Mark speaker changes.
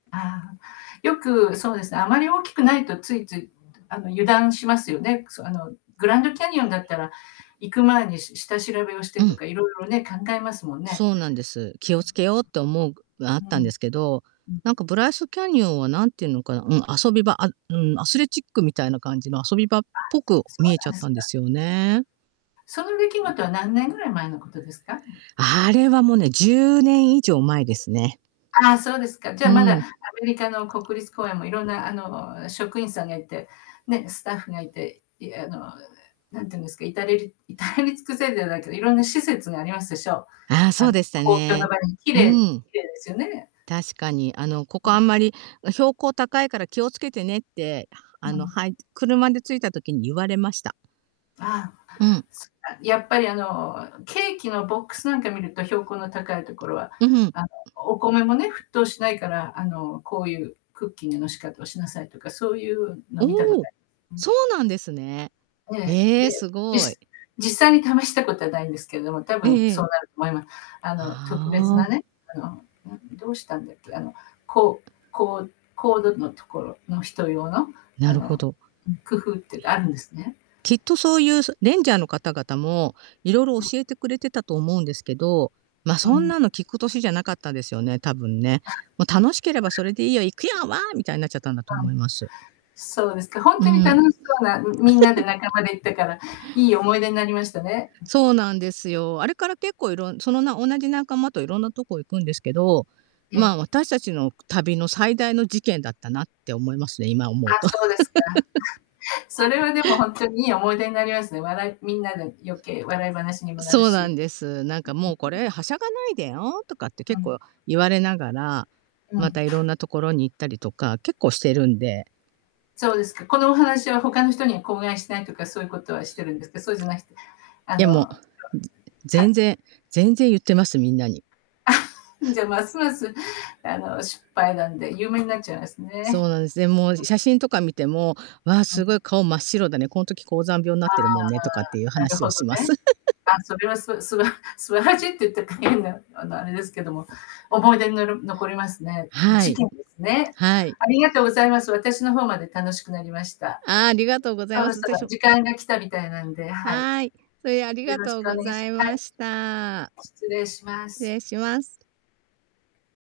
Speaker 1: ああ。よく、そうですね、あまり大きくないと、ついついどあの油断しますよね、くそあの、グランドキャニオンだったら、行く前にし下調べをし
Speaker 2: う
Speaker 1: てと
Speaker 2: ん。
Speaker 1: か、色々ね、考えますもんね。
Speaker 2: そうなんです。気を付けようって思うが、あっ
Speaker 1: うー
Speaker 2: た
Speaker 1: ん。う
Speaker 2: んですけど、
Speaker 1: ん。う
Speaker 2: な
Speaker 1: ん。
Speaker 2: んか、ブライスキャニオンは、何て言うのかな、うん、遊び場。あうん、アスレチックみたいな感じの遊び場っ
Speaker 1: あ、
Speaker 2: ぽく
Speaker 1: そ
Speaker 2: 見
Speaker 1: う
Speaker 2: えち
Speaker 1: な
Speaker 2: ゃ
Speaker 1: ん
Speaker 2: っ
Speaker 1: です
Speaker 2: たんで
Speaker 1: か。
Speaker 2: すよね。
Speaker 1: その出来事は何年ぐらい前のことですか？
Speaker 2: あれはもう、ね、10年以上前ですね。
Speaker 1: ああ、そうですか。じ
Speaker 2: う
Speaker 1: ゃあまだ、ア
Speaker 2: ん。
Speaker 1: メリカの国立公園も色んな、あの、職員さんがいて、ね、スタッフがいて、いあの、うえ何て言うんですか、至れり至れり尽くせるじゃないけど、色んな施設がありますでしょ、
Speaker 2: ああ、そ
Speaker 1: あ
Speaker 2: う
Speaker 1: の、
Speaker 2: でした
Speaker 1: 公共の
Speaker 2: ね。
Speaker 1: 場に綺
Speaker 2: う
Speaker 1: 麗で
Speaker 2: ん。
Speaker 1: 綺麗ですよね。
Speaker 2: 確かに。あの、こ
Speaker 1: う
Speaker 2: こ、あ
Speaker 1: ん。
Speaker 2: んまり、うん、「標高高いから気を付けてね」って、ああ
Speaker 1: な
Speaker 2: の
Speaker 1: ん。
Speaker 2: はい車で着いた時に言われました。
Speaker 1: あ
Speaker 2: うん。
Speaker 1: あ、そっか、やっぱりあの、ケーキのボックスなんか見ると、標高の高いところは、
Speaker 2: んふ。
Speaker 1: あの、お米もね、沸騰しないから、あの、こういうクッキングの仕方をしなさいとか、そういうの見たこ
Speaker 2: お
Speaker 1: と
Speaker 2: お、
Speaker 1: あります。う
Speaker 2: そ
Speaker 1: ん。
Speaker 2: うなんですね。
Speaker 1: ええ、
Speaker 2: へえ、
Speaker 1: で、
Speaker 2: す
Speaker 1: じ
Speaker 2: ごい。
Speaker 1: す実際に試したことはないんですけれども、多
Speaker 2: え
Speaker 1: 分
Speaker 2: え
Speaker 1: そう
Speaker 2: ええ。
Speaker 1: なると思いま。あの、特別な
Speaker 2: はあ。
Speaker 1: ね、あの、あ、どうしたんだっけ？あの、こうこう高度の所の人用の、あ
Speaker 2: なるほ
Speaker 1: の、
Speaker 2: ど。いや。
Speaker 1: うん、工夫っていうか、あるんですね。
Speaker 2: きっとそういう、そレンジャーの方々も、色々
Speaker 1: うん。
Speaker 2: 教えてくれてたと思うんですけど、ま、
Speaker 1: う
Speaker 2: そん
Speaker 1: ん。
Speaker 2: なの聞く歳じゃなかったですよね、多分ね。
Speaker 1: あ。あは。
Speaker 2: もう「楽しければそれでいいよ、行くよ、わあ」みたいになっちゃったんだと
Speaker 1: わん。
Speaker 2: 思います。
Speaker 1: そうですか、本
Speaker 2: う
Speaker 1: 当に楽
Speaker 2: ん。
Speaker 1: しそうな、ん、みんなで仲 間で行ったから、良い思い出になりましたね。ん。
Speaker 2: そうなんですよ。あれから結構いろんその、な同じ仲間といろんなとこ行くんですけど、
Speaker 1: え
Speaker 2: まあ、
Speaker 1: え。
Speaker 2: 私達の旅の最大の事件だったな、って思いますね、今思
Speaker 1: あ、
Speaker 2: うと。
Speaker 1: そうですか。それ はでも、本当に良い思い出になりますね、笑いみんなで余計、笑い話にもなる
Speaker 2: そう
Speaker 1: し。う
Speaker 2: な
Speaker 1: ん
Speaker 2: んです。なんかもう、「こ
Speaker 1: ううう。
Speaker 2: れ、はしゃがないでよ」とかって
Speaker 1: う
Speaker 2: 結
Speaker 1: ん。
Speaker 2: 構言われながら、
Speaker 1: の
Speaker 2: また
Speaker 1: ん。
Speaker 2: いろんな所に行ったりとか、結構してるんで。
Speaker 1: そうですか。このお話は他の人には口外しないとか、そういうことはしてるんですか？そうじゃなしてあ
Speaker 2: いや、も
Speaker 1: の、
Speaker 2: う、ず
Speaker 1: か
Speaker 2: 全然全然言ってます、みんなに。
Speaker 1: じゃ、ますます、あの、失敗談で、有名になっちゃいますね。
Speaker 2: そうなんです。で、もう、
Speaker 1: うん。
Speaker 2: し写真とか見ても、「わあ、
Speaker 1: う
Speaker 2: す
Speaker 1: ん。
Speaker 2: ごい顔真っ白だね。この時高山病になっ
Speaker 1: あ
Speaker 2: て
Speaker 1: あ、
Speaker 2: るもんね」とかっていう
Speaker 1: なる
Speaker 2: 話を
Speaker 1: ほど
Speaker 2: します。
Speaker 1: ね。あ、それはすすば素晴らしいって言ったか、変な、あの、あれですけども、思い出になる残りますね。うん、
Speaker 2: は
Speaker 1: チ
Speaker 2: い。
Speaker 1: キンですね。
Speaker 2: はい。
Speaker 1: ありがとうございます。私の方まで楽しくなりました。
Speaker 2: ああ、ありがとうござい
Speaker 1: そ
Speaker 2: ま
Speaker 1: ろ
Speaker 2: す。
Speaker 1: そ
Speaker 2: ぜ
Speaker 1: ろ
Speaker 2: しょ
Speaker 1: 時間が来たみたいなんで、はい。
Speaker 2: はい。それはありが
Speaker 1: よろし
Speaker 2: とう
Speaker 1: くお
Speaker 2: ご
Speaker 1: 願い
Speaker 2: ざ
Speaker 1: し
Speaker 2: い
Speaker 1: は
Speaker 2: ま
Speaker 1: い。
Speaker 2: した。
Speaker 1: 失礼しま
Speaker 2: 失
Speaker 1: す。
Speaker 2: 礼します。